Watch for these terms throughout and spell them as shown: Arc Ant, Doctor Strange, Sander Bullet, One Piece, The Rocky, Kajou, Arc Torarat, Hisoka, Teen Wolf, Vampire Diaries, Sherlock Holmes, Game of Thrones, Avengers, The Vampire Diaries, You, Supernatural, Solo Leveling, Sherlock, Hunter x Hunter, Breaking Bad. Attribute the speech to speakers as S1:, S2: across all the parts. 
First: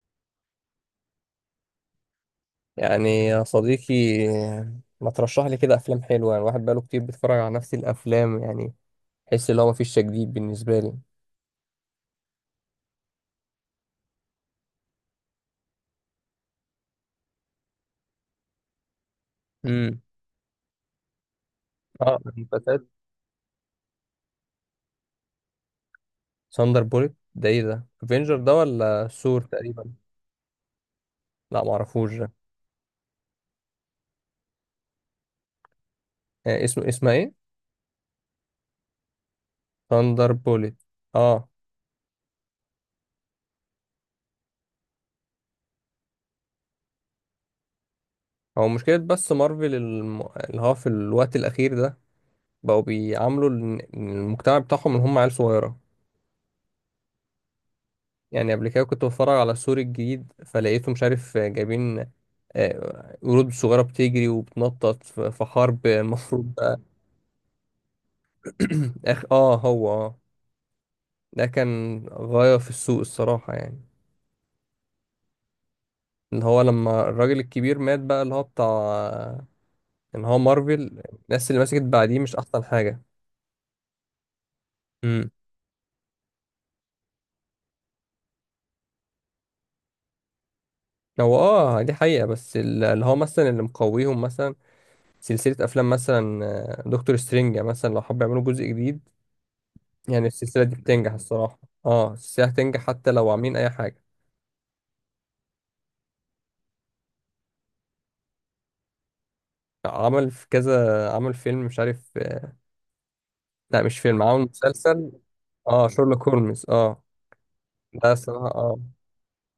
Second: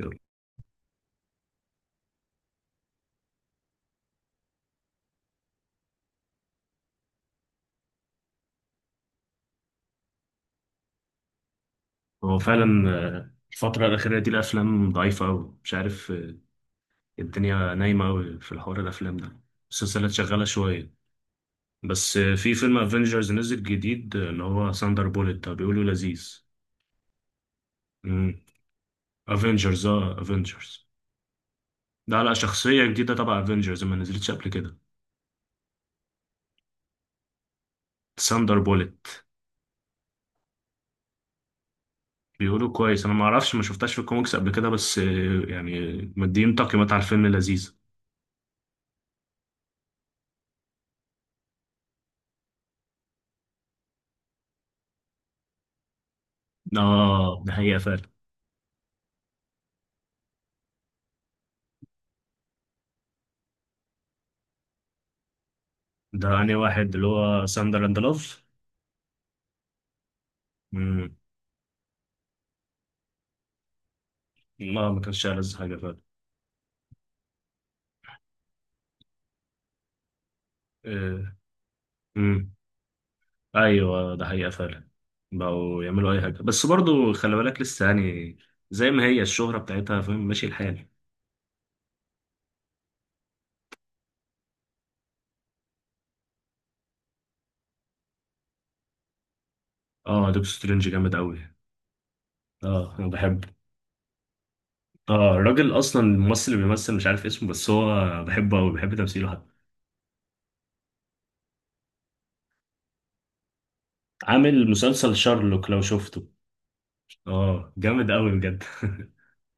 S1: يلا.
S2: يعني يا صديقي ما ترشح لي كده افلام حلوه يعني الواحد بقاله كتير بيتفرج على نفس الافلام يعني. حس ان هو مفيش تجديد بالنسبه لي.
S1: هو فعلا. الفترة الأخيرة دي الأفلام ضعيفة أوي، مش عارف. الدنيا نايمة أوي في الحوار الأفلام ده.
S2: امم.
S1: السلسلة شغالة شوية، بس
S2: اه،
S1: في فيلم
S2: مسلسل
S1: أفينجرز نزل جديد، اللي هو ساندر بوليت ده بيقولوا لذيذ.
S2: ساندر بوليت ده ايه ده؟ افنجر ده ولا ثور
S1: أفينجرز،
S2: تقريبا؟
S1: اه أفينجرز.
S2: لا معرفوش
S1: ده
S2: ده.
S1: على شخصية جديدة تبع أفينجرز ما نزلتش قبل كده.
S2: آه، اسمها ايه؟
S1: ساندر بوليت
S2: ساندر بوليت. اه،
S1: بيقولوا كويس، أنا ما أعرفش، ما شفتهاش في الكوميكس قبل كده، بس يعني مدين تقييمات على الفيلم لذيذ.
S2: هو مشكله بس مارفل اللي هو في الوقت الاخير ده بقوا بيعاملوا المجتمع بتاعهم ان هم عيال صغيره.
S1: اه ده حقيقة فعلا.
S2: يعني قبل كده كنت بتفرج على السور الجديد فلقيته مش عارف جايبين قرود صغيرة بتجري وبتنطط في حرب
S1: ده
S2: المفروض
S1: أنهي
S2: بقى.
S1: واحد، اللي هو ساندر أند لوف.
S2: آخ، هو،
S1: امم.
S2: ده كان غاية في السوق الصراحة يعني.
S1: ما كانش ألذ حاجة فعلا.
S2: اللي هو لما الراجل الكبير مات بقى اللي هو بتاع ان هو مارفل.
S1: آه.
S2: الناس اللي مسكت بعديه مش
S1: امم.
S2: احسن حاجة.
S1: ايوه ده حقيقة فعلا.
S2: امم.
S1: بقوا يعملوا اي حاجة، بس برضو خلي بالك لسه يعني زي ما هي الشهرة بتاعتها، فاهم ماشي الحال.
S2: هو اه دي حقيقة، بس اللي هو مثلا اللي مقويهم مثلا سلسلة افلام مثلا، دكتور سترينج مثلا لو حب يعملوا جزء جديد. يعني
S1: اه دكتور
S2: السلسلة دي
S1: سترينج
S2: بتنجح
S1: جامد قوي.
S2: الصراحة. اه السلسلة هتنجح
S1: اه
S2: حتى
S1: انا
S2: لو
S1: بحبه.
S2: عاملين أي حاجة.
S1: اه الراجل اصلا الممثل اللي بيمثل مش عارف اسمه، بس هو بحبه قوي، بحب تمثيله حتى.
S2: عمل في كذا، عمل فيلم مش عارف. لا مش فيلم، عمل
S1: عامل
S2: مسلسل.
S1: مسلسل شارلوك لو
S2: اه شيرلوك
S1: شفته.
S2: هولمز، اه.
S1: اه جامد
S2: ده
S1: قوي
S2: الصراحة
S1: بجد.
S2: اه،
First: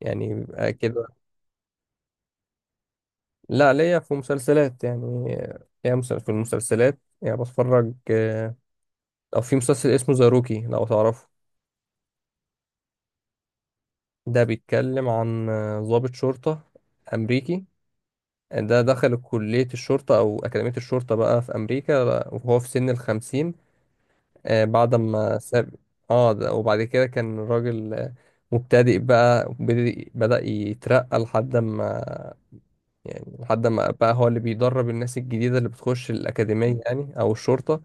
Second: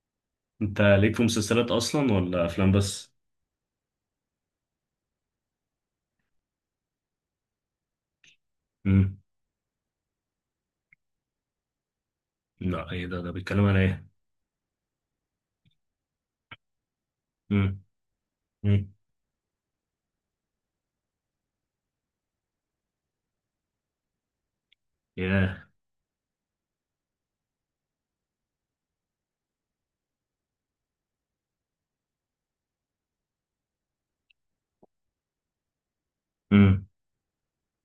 S2: يعني بيبقى
S1: انت
S2: كده.
S1: ليك في مسلسلات اصلا ولا افلام بس؟
S2: لا، ليا في مسلسلات يعني، ليا في المسلسلات يعني بتفرج،
S1: امم.
S2: أو في مسلسل اسمه ذا روكي لو تعرفه.
S1: لا ايه ده؟ ده بيتكلم عن ايه؟
S2: ده بيتكلم عن ضابط شرطة أمريكي.
S1: امم.
S2: ده
S1: امم.
S2: دخل كلية الشرطة أو أكاديمية الشرطة بقى في أمريكا، وهو في سن الخمسين، بعد ما
S1: ياه.
S2: ساب. اه ده، وبعد كده كان الراجل، مبتدئ بقى، وبدأ- بدأ يترقى لحد ما. يعني لحد ما بقى هو اللي بيدرب الناس الجديدة اللي بتخش الأكاديمية
S1: امم.
S2: يعني، أو الشرطة.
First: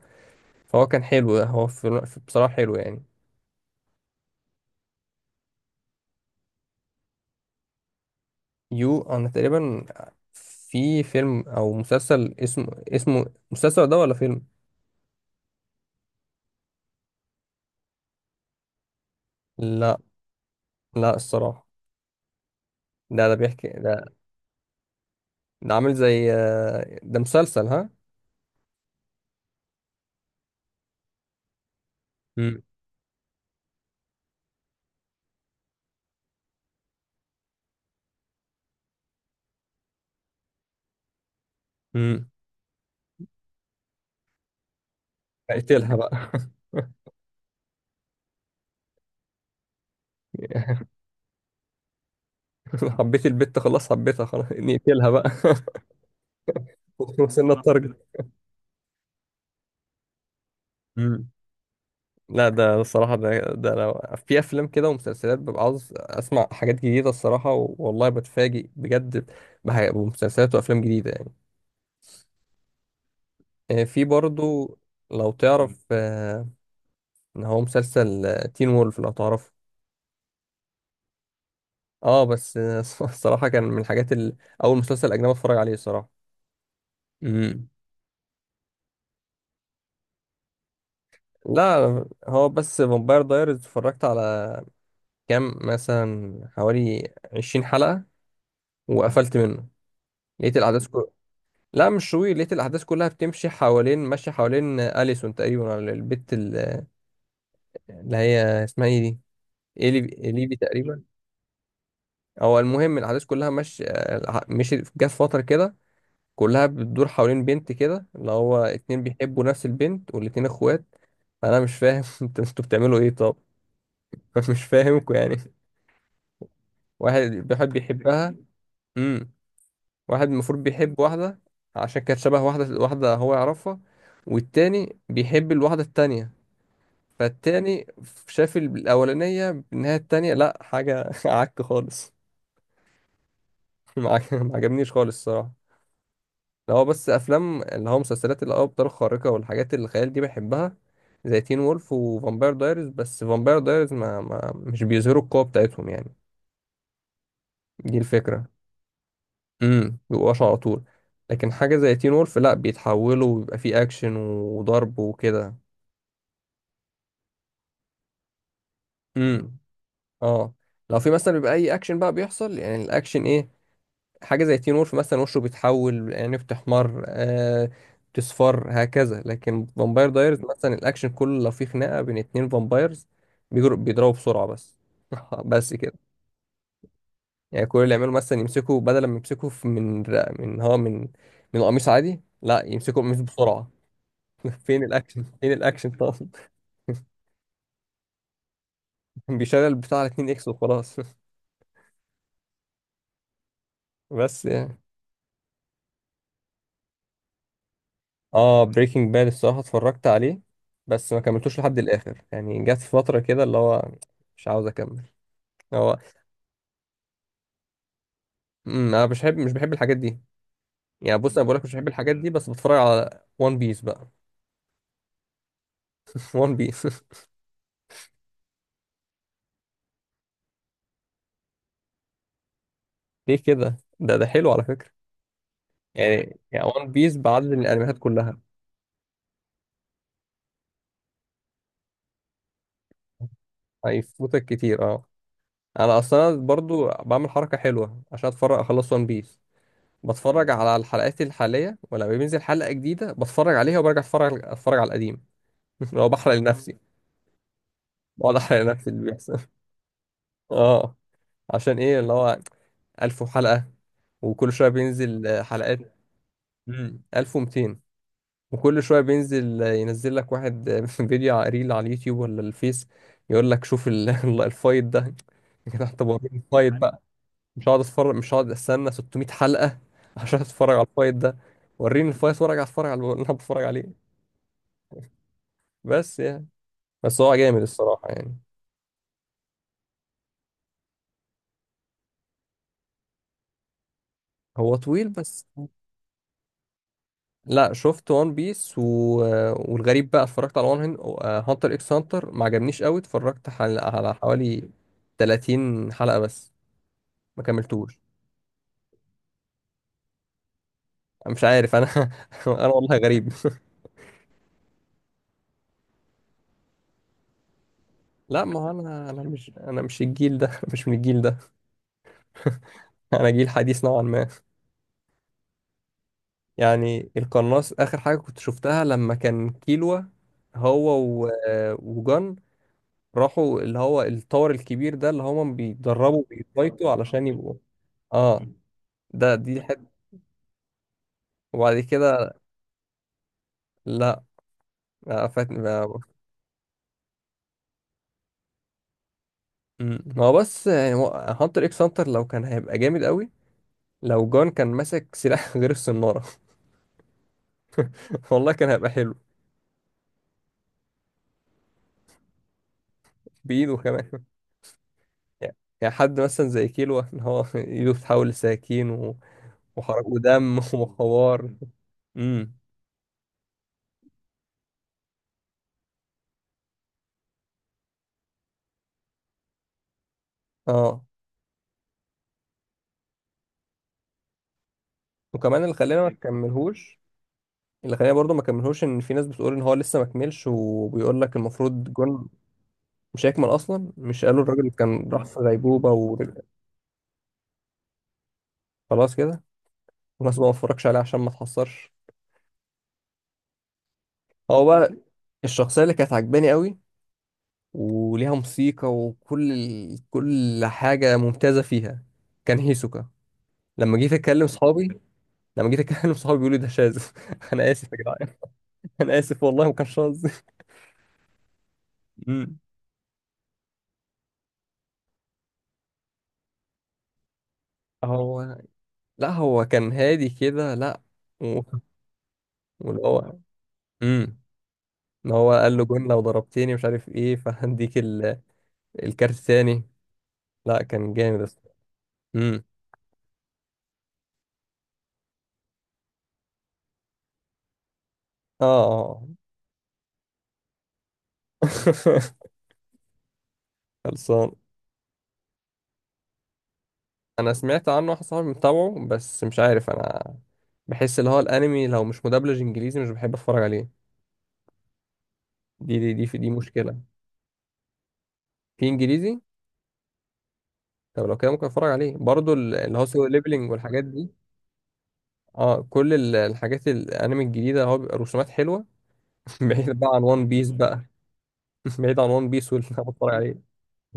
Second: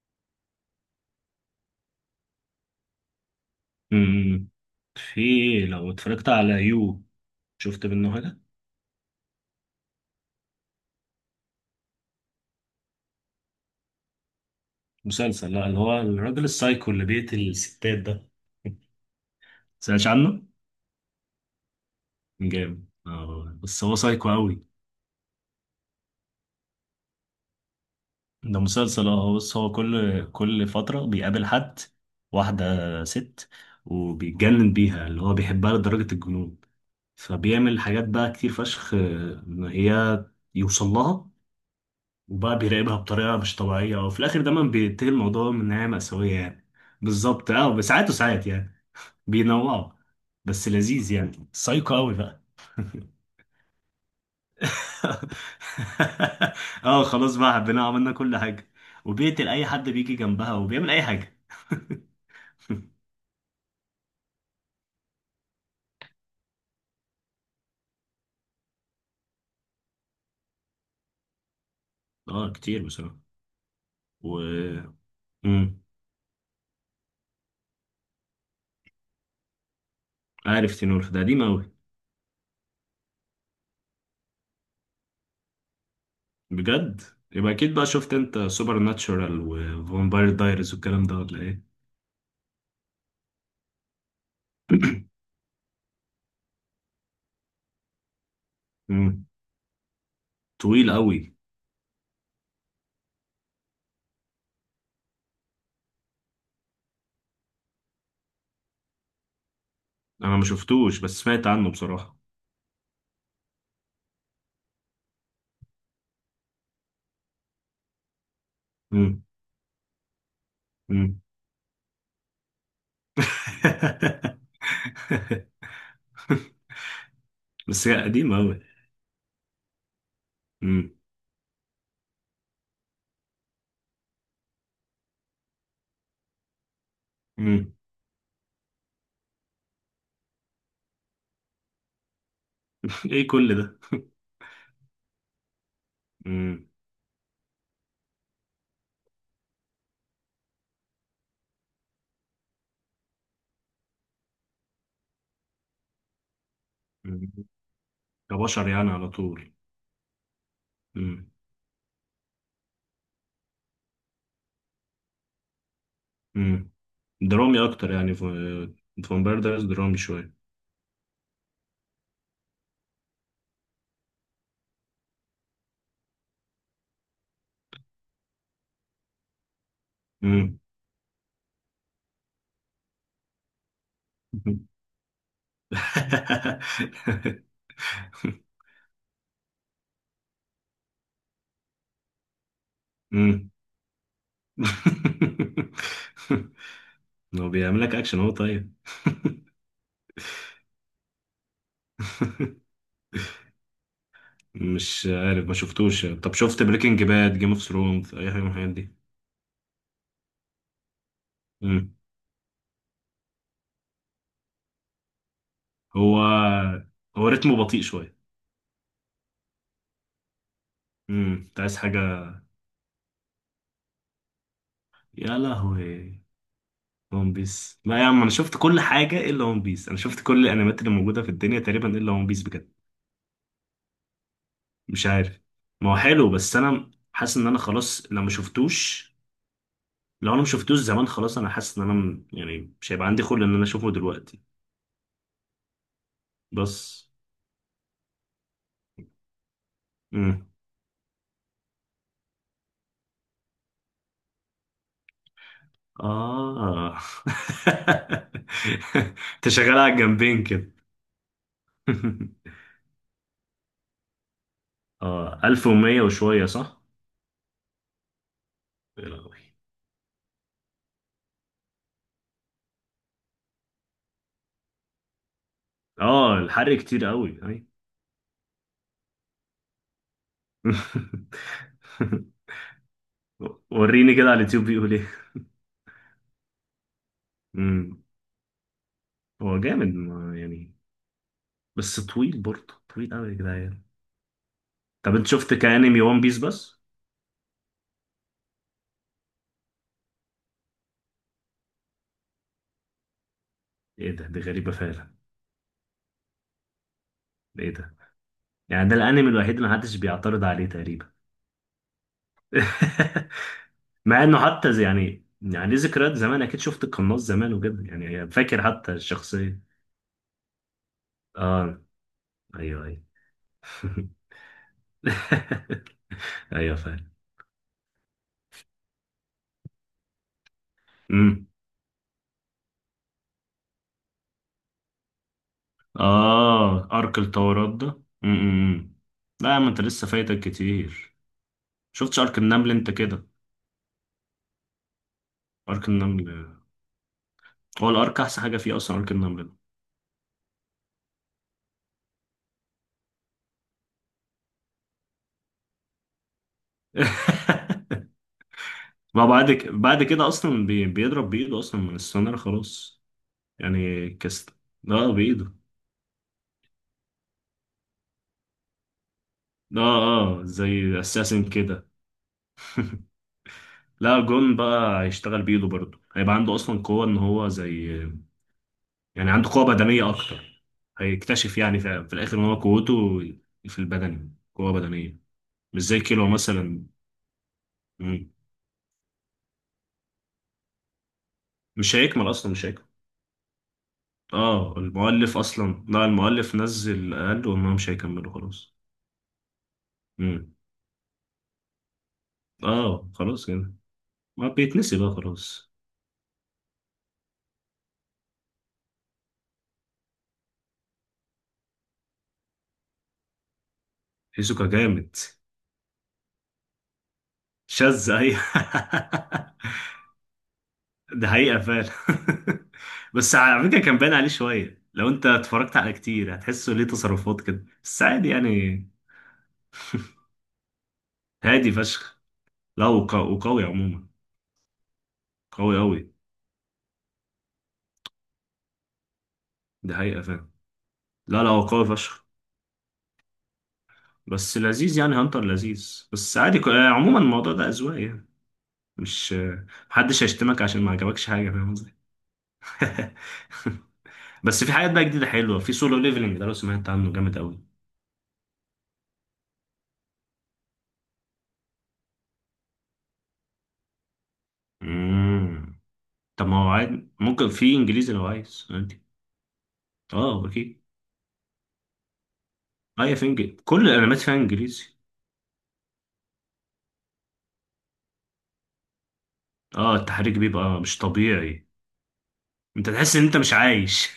S2: فهو كان حلو، هو بصراحة حلو يعني.
S1: امم. في، لو اتفرجت على يو، شفت منه حاجة؟
S2: يو، أنا تقريبا في فيلم أو مسلسل اسمه مسلسل ده ولا فيلم؟
S1: مسلسل. لا اللي هو الراجل السايكو اللي بيقتل الستات ده.
S2: لا.
S1: سمعتش عنه؟
S2: لا الصراحة.
S1: جامد
S2: ده
S1: اه،
S2: بيحكي
S1: بس هو
S2: ده.
S1: سايكو قوي.
S2: عامل زي، ده مسلسل، ها؟
S1: ده مسلسل اه. بص هو كل فترة بيقابل حد،
S2: امم.
S1: واحدة، ست، وبيتجنن بيها، اللي هو بيحبها لدرجة الجنون، فبيعمل حاجات بقى كتير فشخ ان هي يوصل لها.
S2: امم.
S1: وبقى بيراقبها بطريقة مش طبيعية، وفي الآخر دايما بينتهي الموضوع من نهاية
S2: قتلها بقى.
S1: مأساوية يعني. بالظبط اه، بس ساعات وساعات يعني بينوعوا. بس لذيذ يعني، سايكو قوي بقى.
S2: حبيت البت، خلاص، حبيتها خلاص، نقتلها بقى.
S1: اه خلاص بقى،
S2: وصلنا
S1: حبينا،
S2: التارجت.
S1: عملنا كل حاجة. وبيقتل أي حد بيجي جنبها، وبيعمل أي
S2: مم.
S1: حاجة.
S2: لا ده الصراحة ده لو في أفلام كده ومسلسلات ببقى عاوز أسمع حاجات جديدة الصراحة، والله بتفاجئ بجد بمسلسلات وأفلام جديدة يعني.
S1: اه كتير بصراحة.
S2: في برضو
S1: و
S2: لو
S1: مم.
S2: تعرف إن هو مسلسل تين وولف لو تعرفه.
S1: عارف تينور ده قديم أوي؟
S2: اه بس الصراحة كان من الحاجات أول مسلسل أجنبي أتفرج عليه الصراحة.
S1: بجد؟ يبقى
S2: امم.
S1: أكيد بقى شفت أنت سوبر ناتشورال وفامباير دايرز والكلام ده، ولا إيه؟
S2: لا، هو بس فامباير دايرز اتفرجت على كام مثلا، حوالي 20 حلقة
S1: مم.
S2: وقفلت منه. لقيت الأحداث
S1: طويل
S2: كلها.
S1: أوي.
S2: لا مش طويل، لقيت الأحداث كلها بتمشي حوالين، ماشية حوالين أليسون تقريبا على البت اللي هي اسمها ايه دي؟ إيلي.
S1: انا ما
S2: إيليبي
S1: شفتوش،
S2: تقريبا.
S1: بس سمعت عنه بصراحة.
S2: أو المهم الأحداث كلها مش، جت فترة كده كلها بتدور حوالين بنت كده اللي هو اتنين
S1: امم.
S2: بيحبوا نفس البنت والاتنين اخوات.
S1: امم.
S2: أنا مش فاهم، انتوا بتعملوا ايه طب؟ مش فاهمكوا يعني. واحد بيحب
S1: بس هي
S2: يحبها،
S1: قديمة أوي.
S2: واحد المفروض
S1: امم.
S2: بيحب واحدة عشان كانت شبه واحدة، واحدة هو يعرفها والتاني بيحب الواحدة التانية.
S1: امم.
S2: فالتاني شاف الأولانية إنها التانية، لأ حاجة عك خالص.
S1: ايه كل ده؟
S2: ما عجبنيش خالص الصراحة.
S1: امم.
S2: اللي هو بس أفلام، اللي هو مسلسلات، اللي هو أبطال خارقة والحاجات اللي الخيال دي بحبها، زي تين وولف وفامباير دايريز. بس فامباير دايريز ما مش بيظهروا القوة بتاعتهم يعني.
S1: أمم.
S2: دي الفكرة.
S1: كبشر يعني على طول.
S2: بيبقوش على طول.
S1: امم.
S2: لكن حاجة زي تين وولف لا، بيتحولوا وبيبقى فيه أكشن وضرب وكده.
S1: امم. درامي اكتر يعني، فامباير
S2: امم
S1: دايرز درامي شوية.
S2: اه، لو في مثلا بيبقى أي أكشن بقى بيحصل، يعني الأكشن إيه؟ حاجة زي تين وولف مثلا وشه بيتحول، يعني بتحمر، آه، بتصفر هكذا. لكن فامباير دايرز
S1: امم.
S2: مثلا الأكشن كله لو في خناقة بين اتنين فامبايرز بيجروا بيضربوا بسرعة
S1: امم.
S2: بس. بس كده. يعني كل اللي يعملوا مثلا يمسكوا، بدل ما يمسكوا من، من هو من من قميص عادي، لا يمسكوا القميص بسرعة. فين الاكشن؟ فين الاكشن طبعا.
S1: هو بيعمل لك اكشن هو؟ طيب.
S2: بيشغل البتاع على 2 اكس وخلاص. بس يعني.
S1: مش عارف، ما شفتوش. طب شفت بريكنج باد، جيم اوف ثرونز، اي حاجه من
S2: اه
S1: الحاجات؟
S2: بريكنج باد الصراحه اتفرجت عليه بس ما كملتوش لحد
S1: مم.
S2: الاخر، يعني جت في فتره كده اللي هو مش عاوز اكمل. هو.
S1: هو، هو رتمه بطيء شوية.
S2: أمم، انا مش بحب، الحاجات دي. يعني بص انا
S1: انت
S2: بقولك مش
S1: عايز
S2: بحب
S1: حاجة.
S2: الحاجات دي، بس بتفرج على وان بيس بقى.
S1: يا لهوي.
S2: وان بيس.
S1: ون بيس؟ لا يا عم انا شفت كل حاجة الا ون بيس، انا شفت كل الانميات اللي موجودة في الدنيا تقريبا الا ون بيس بجد.
S2: ليه كده؟ ده حلو على فكره.
S1: مش عارف. ما هو حلو،
S2: يعني
S1: بس
S2: يعني
S1: انا
S2: وان بيس
S1: حاسس
S2: بعدد
S1: ان انا
S2: من الانميات
S1: خلاص، لو ما
S2: كلها.
S1: شفتوش، لو انا ما شفتوش زمان خلاص، انا حاسس ان انا يعني مش هيبقى عندي خلق ان انا اشوفه دلوقتي.
S2: هيفوتك كتير، اه. انا اصلا
S1: بس.
S2: برضو بعمل حركه حلوه عشان اتفرج اخلص وان بيس.
S1: امم.
S2: بتفرج على الحلقات الحالية ولما بينزل حلقة جديدة بتفرج عليها، وبرجع اتفرج على القديم. لو بحرق لنفسي.
S1: اه.
S2: بقعد احرق لنفسي اللي بيحصل.
S1: انت شغال على الجنبين كده.
S2: اه. عشان ايه اللي هو 1000 حلقة، وكل شوية بينزل
S1: اه
S2: حلقات.
S1: 1100 وشوية صح.
S2: 1200. وكل شوية
S1: يا لهوي.
S2: بينزل ينزل لك واحد، فيديو ريل على اليوتيوب ولا الفيس، يقول لك شوف الفايت ده. يا جدع، طب وريني
S1: اه
S2: الفايت
S1: الحر
S2: بقى.
S1: كتير قوي اي.
S2: مش هقعد اتفرج، مش هقعد استنى 600 حلقة عشان اتفرج على الفايت ده. وريني الفايت وارجع اتفرج على اللي انا بتفرج عليه.
S1: وريني كده على اليوتيوب بيقول ايه.
S2: بس يعني. بس هو جامد
S1: امم.
S2: الصراحة يعني.
S1: هو جامد ما يعني. بس طويل برضه، طويل قوي يا جدعان.
S2: هو طويل
S1: طب انت
S2: بس.
S1: شفت كانمي ون بيس بس؟
S2: لا شفت وان بيس والغريب بقى، اتفرجت على هانتر اكس هانتر، ما عجبنيش قوي، اتفرجت
S1: ايه
S2: على
S1: ده؟ دي
S2: حوالي
S1: غريبة فعلا.
S2: 30 حلقة بس، ما
S1: ده ايه ده؟
S2: كملتوش.
S1: يعني ده الانمي الوحيد اللي محدش بيعترض عليه تقريبا.
S2: أنا مش عارف، انا انا والله غريب.
S1: مع انه حتى يعني، يعني ليه ذكريات زمان، اكيد شفت القناص زمان وكده يعني،
S2: لا، ما
S1: فاكر
S2: هو
S1: حتى
S2: انا، انا مش
S1: الشخصية.
S2: انا مش الجيل ده. مش من الجيل ده.
S1: اه. ايوه ايوه.
S2: انا جيل حديث نوعا ما.
S1: ايوه فعلا.
S2: يعني القناص اخر حاجة كنت شفتها لما كان كيلوا، هو و... وجان راحوا اللي هو الطور الكبير ده اللي هما بيتدربوا
S1: اه
S2: بيفايتوا
S1: ارك
S2: علشان يبقوا.
S1: التورات ده.
S2: اه
S1: امم.
S2: ده،
S1: لا
S2: دي
S1: ما انت
S2: حته.
S1: لسه فايتك كتير.
S2: وبعد
S1: شفتش ارك
S2: كده
S1: النمل انت كده؟
S2: لا، فاتني بقى.
S1: ارك النمل هو الارك احسن حاجه فيه اصلا، ارك النمل ده.
S2: مم. هو بس يعني هانتر اكس هانتر لو كان هيبقى جامد قوي لو جون كان ماسك سلاح غير الصنارة. والله كان هيبقى حلو.
S1: ما بعد ك... بعد كده اصلا بي... بيضرب بايده اصلا من السونار خلاص.
S2: بإيده
S1: يعني
S2: كمان.
S1: كست. اه بايده.
S2: يعني يعني حد مثلا زي كيلو ان هو ايده بتتحول لسكاكين
S1: اه.
S2: وحرق
S1: اه
S2: ودم،
S1: زي اساسن
S2: وحوار.
S1: كده.
S2: امم.
S1: لا جون بقى هيشتغل بايده برضه، هيبقى عنده اصلا قوه ان هو زي، يعني عنده قوة بدنية أكتر.
S2: اه.
S1: هيكتشف يعني في الآخر إن هو قوته في البدن، قوة بدنية.
S2: وكمان اللي
S1: مش زي
S2: خلينا ما
S1: كيلو مثلا.
S2: نكملهوش، اللي خلاني
S1: مم.
S2: برضو ما كملهوش، ان في ناس بتقول ان هو لسه ما كملش وبيقول لك المفروض
S1: مش
S2: جون
S1: هيكمل أصلا، مش هيكمل.
S2: مش هيكمل اصلا. مش قالوا الراجل
S1: آه
S2: كان راح
S1: المؤلف
S2: في
S1: أصلا،
S2: غيبوبه
S1: لا
S2: ورجع؟
S1: المؤلف نزل قال وإن هو مش هيكمله خلاص.
S2: خلاص كده. والناس بقى ما
S1: مم.
S2: اتفرجش عليه عشان ما اتحصرش.
S1: آه خلاص كده. ما
S2: هو بقى
S1: بيتنسي بقى خلاص.
S2: الشخصيه اللي كانت عجباني قوي وليها موسيقى وكل ال... كل حاجه ممتازه فيها، كان هيسوكا. لما جيت اتكلم
S1: هيزوكا
S2: صحابي
S1: جامد.
S2: لما جيت اتكلم صحابي بيقولوا ده شاذ. انا اسف يا
S1: شاذ
S2: جدعان.
S1: أي؟
S2: انا اسف والله ما كانش قصدي.
S1: ده حقيقة فعلا.
S2: مم.
S1: بس على فكرة كان باين عليه شوية، لو أنت اتفرجت على كتير هتحسه ليه تصرفات كده، بس عادي
S2: هو،
S1: يعني.
S2: لا هو كان هادي كده، لا و-
S1: هادي فشخ. لا
S2: واللي هو،
S1: وقوي عموما.
S2: امم، ان هو
S1: قوي
S2: قال له
S1: قوي.
S2: جون لو ضربتني مش عارف ايه فهديك الكارت تاني.
S1: دي حقيقة فعلا.
S2: لا كان جامد
S1: لا لا هو
S2: اصلا.
S1: قوي فشخ.
S2: امم.
S1: بس لذيذ يعني، هانتر لذيذ، بس عادي عموما الموضوع ده أذواق يعني.
S2: اه. اه.
S1: مش محدش هيشتمك عشان ما عجبكش حاجة، فاهم قصدي؟
S2: خلصان.
S1: بس في حاجات بقى جديدة حلوة، في سولو ليفلنج ده لو سمعت عنه جامد
S2: انا
S1: قوي.
S2: سمعت عنه، واحد صاحبي متابعه، بس مش عارف انا بحس اللي هو الانمي لو مش مدبلج انجليزي مش بحب اتفرج عليه.
S1: امم.
S2: دي في
S1: طب
S2: دي
S1: ما هو
S2: مشكله.
S1: عادي، ممكن في انجليزي لو عايز
S2: في
S1: عادي.
S2: انجليزي.
S1: اه اكيد.
S2: طب لو كده ممكن اتفرج عليه برضو اللي هو
S1: اي،
S2: سولو
S1: في انجليزي
S2: ليبلينج
S1: كل
S2: والحاجات
S1: الانميات
S2: دي.
S1: فيها انجليزي.
S2: اه كل الحاجات، الانمي الجديده هو بيبقى رسومات حلوه. بعيد
S1: اه
S2: بقى عن
S1: التحريك
S2: وان بيس
S1: بيبقى مش
S2: بقى.
S1: طبيعي.
S2: بعيد عن وان بيس واللي
S1: انت
S2: أنا
S1: تحس ان
S2: بتفرج
S1: انت مش
S2: عليه.
S1: عايش.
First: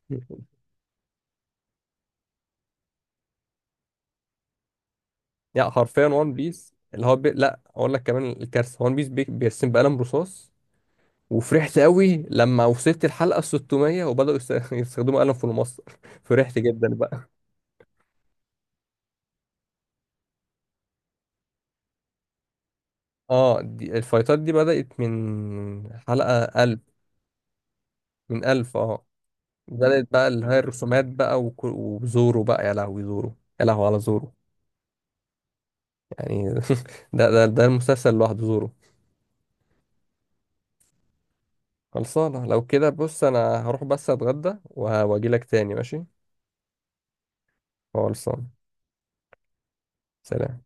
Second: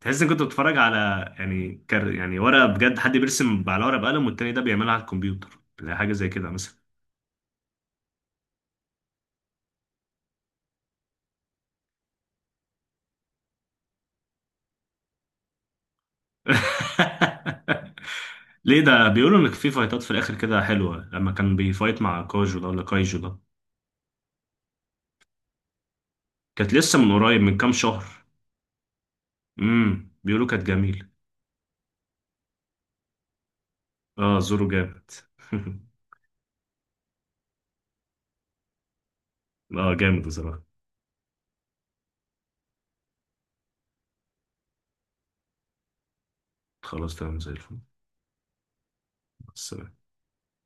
S1: تحس انك كنت بتتفرج على، يعني كر، يعني ورقه بجد، حد بيرسم على ورقه بقلم، والتاني ده بيعملها على الكمبيوتر
S2: يعني
S1: زي
S2: حرفيا
S1: حاجه زي
S2: وان
S1: كده
S2: بيس
S1: مثلا.
S2: اللي هو لا اقول لك كمان الكارثه، وان بيس بيرسم بقلم رصاص. وفرحت قوي لما وصلت الحلقه 600 يستخدموا قلم في المصدر. فرحت جدا بقى.
S1: ليه ده؟ بيقولوا ان في فايتات في الاخر كده حلوه، لما كان بيفايت مع كاجو ده ولا كايجو ده.
S2: اه الفايتات دي بدات من حلقه
S1: كانت
S2: 1000،
S1: لسه من قريب من كام شهر.
S2: من 1000 اه. بدات بقى اللي
S1: بيقولوا
S2: هي
S1: كانت
S2: الرسومات
S1: جميله.
S2: بقى وك... وزورو بقى. يا لهوي زورو، يا لهوي على زورو.
S1: اه زورو جامد.
S2: يعني ده المسلسل لوحده زورو.
S1: اه جامد بصراحه.
S2: خلصانه، لو كده بص انا هروح بس اتغدى وهاجي لك تاني، ماشي.
S1: خلاص تمام زي الفل.
S2: خلصانه.
S1: بس
S2: سلام.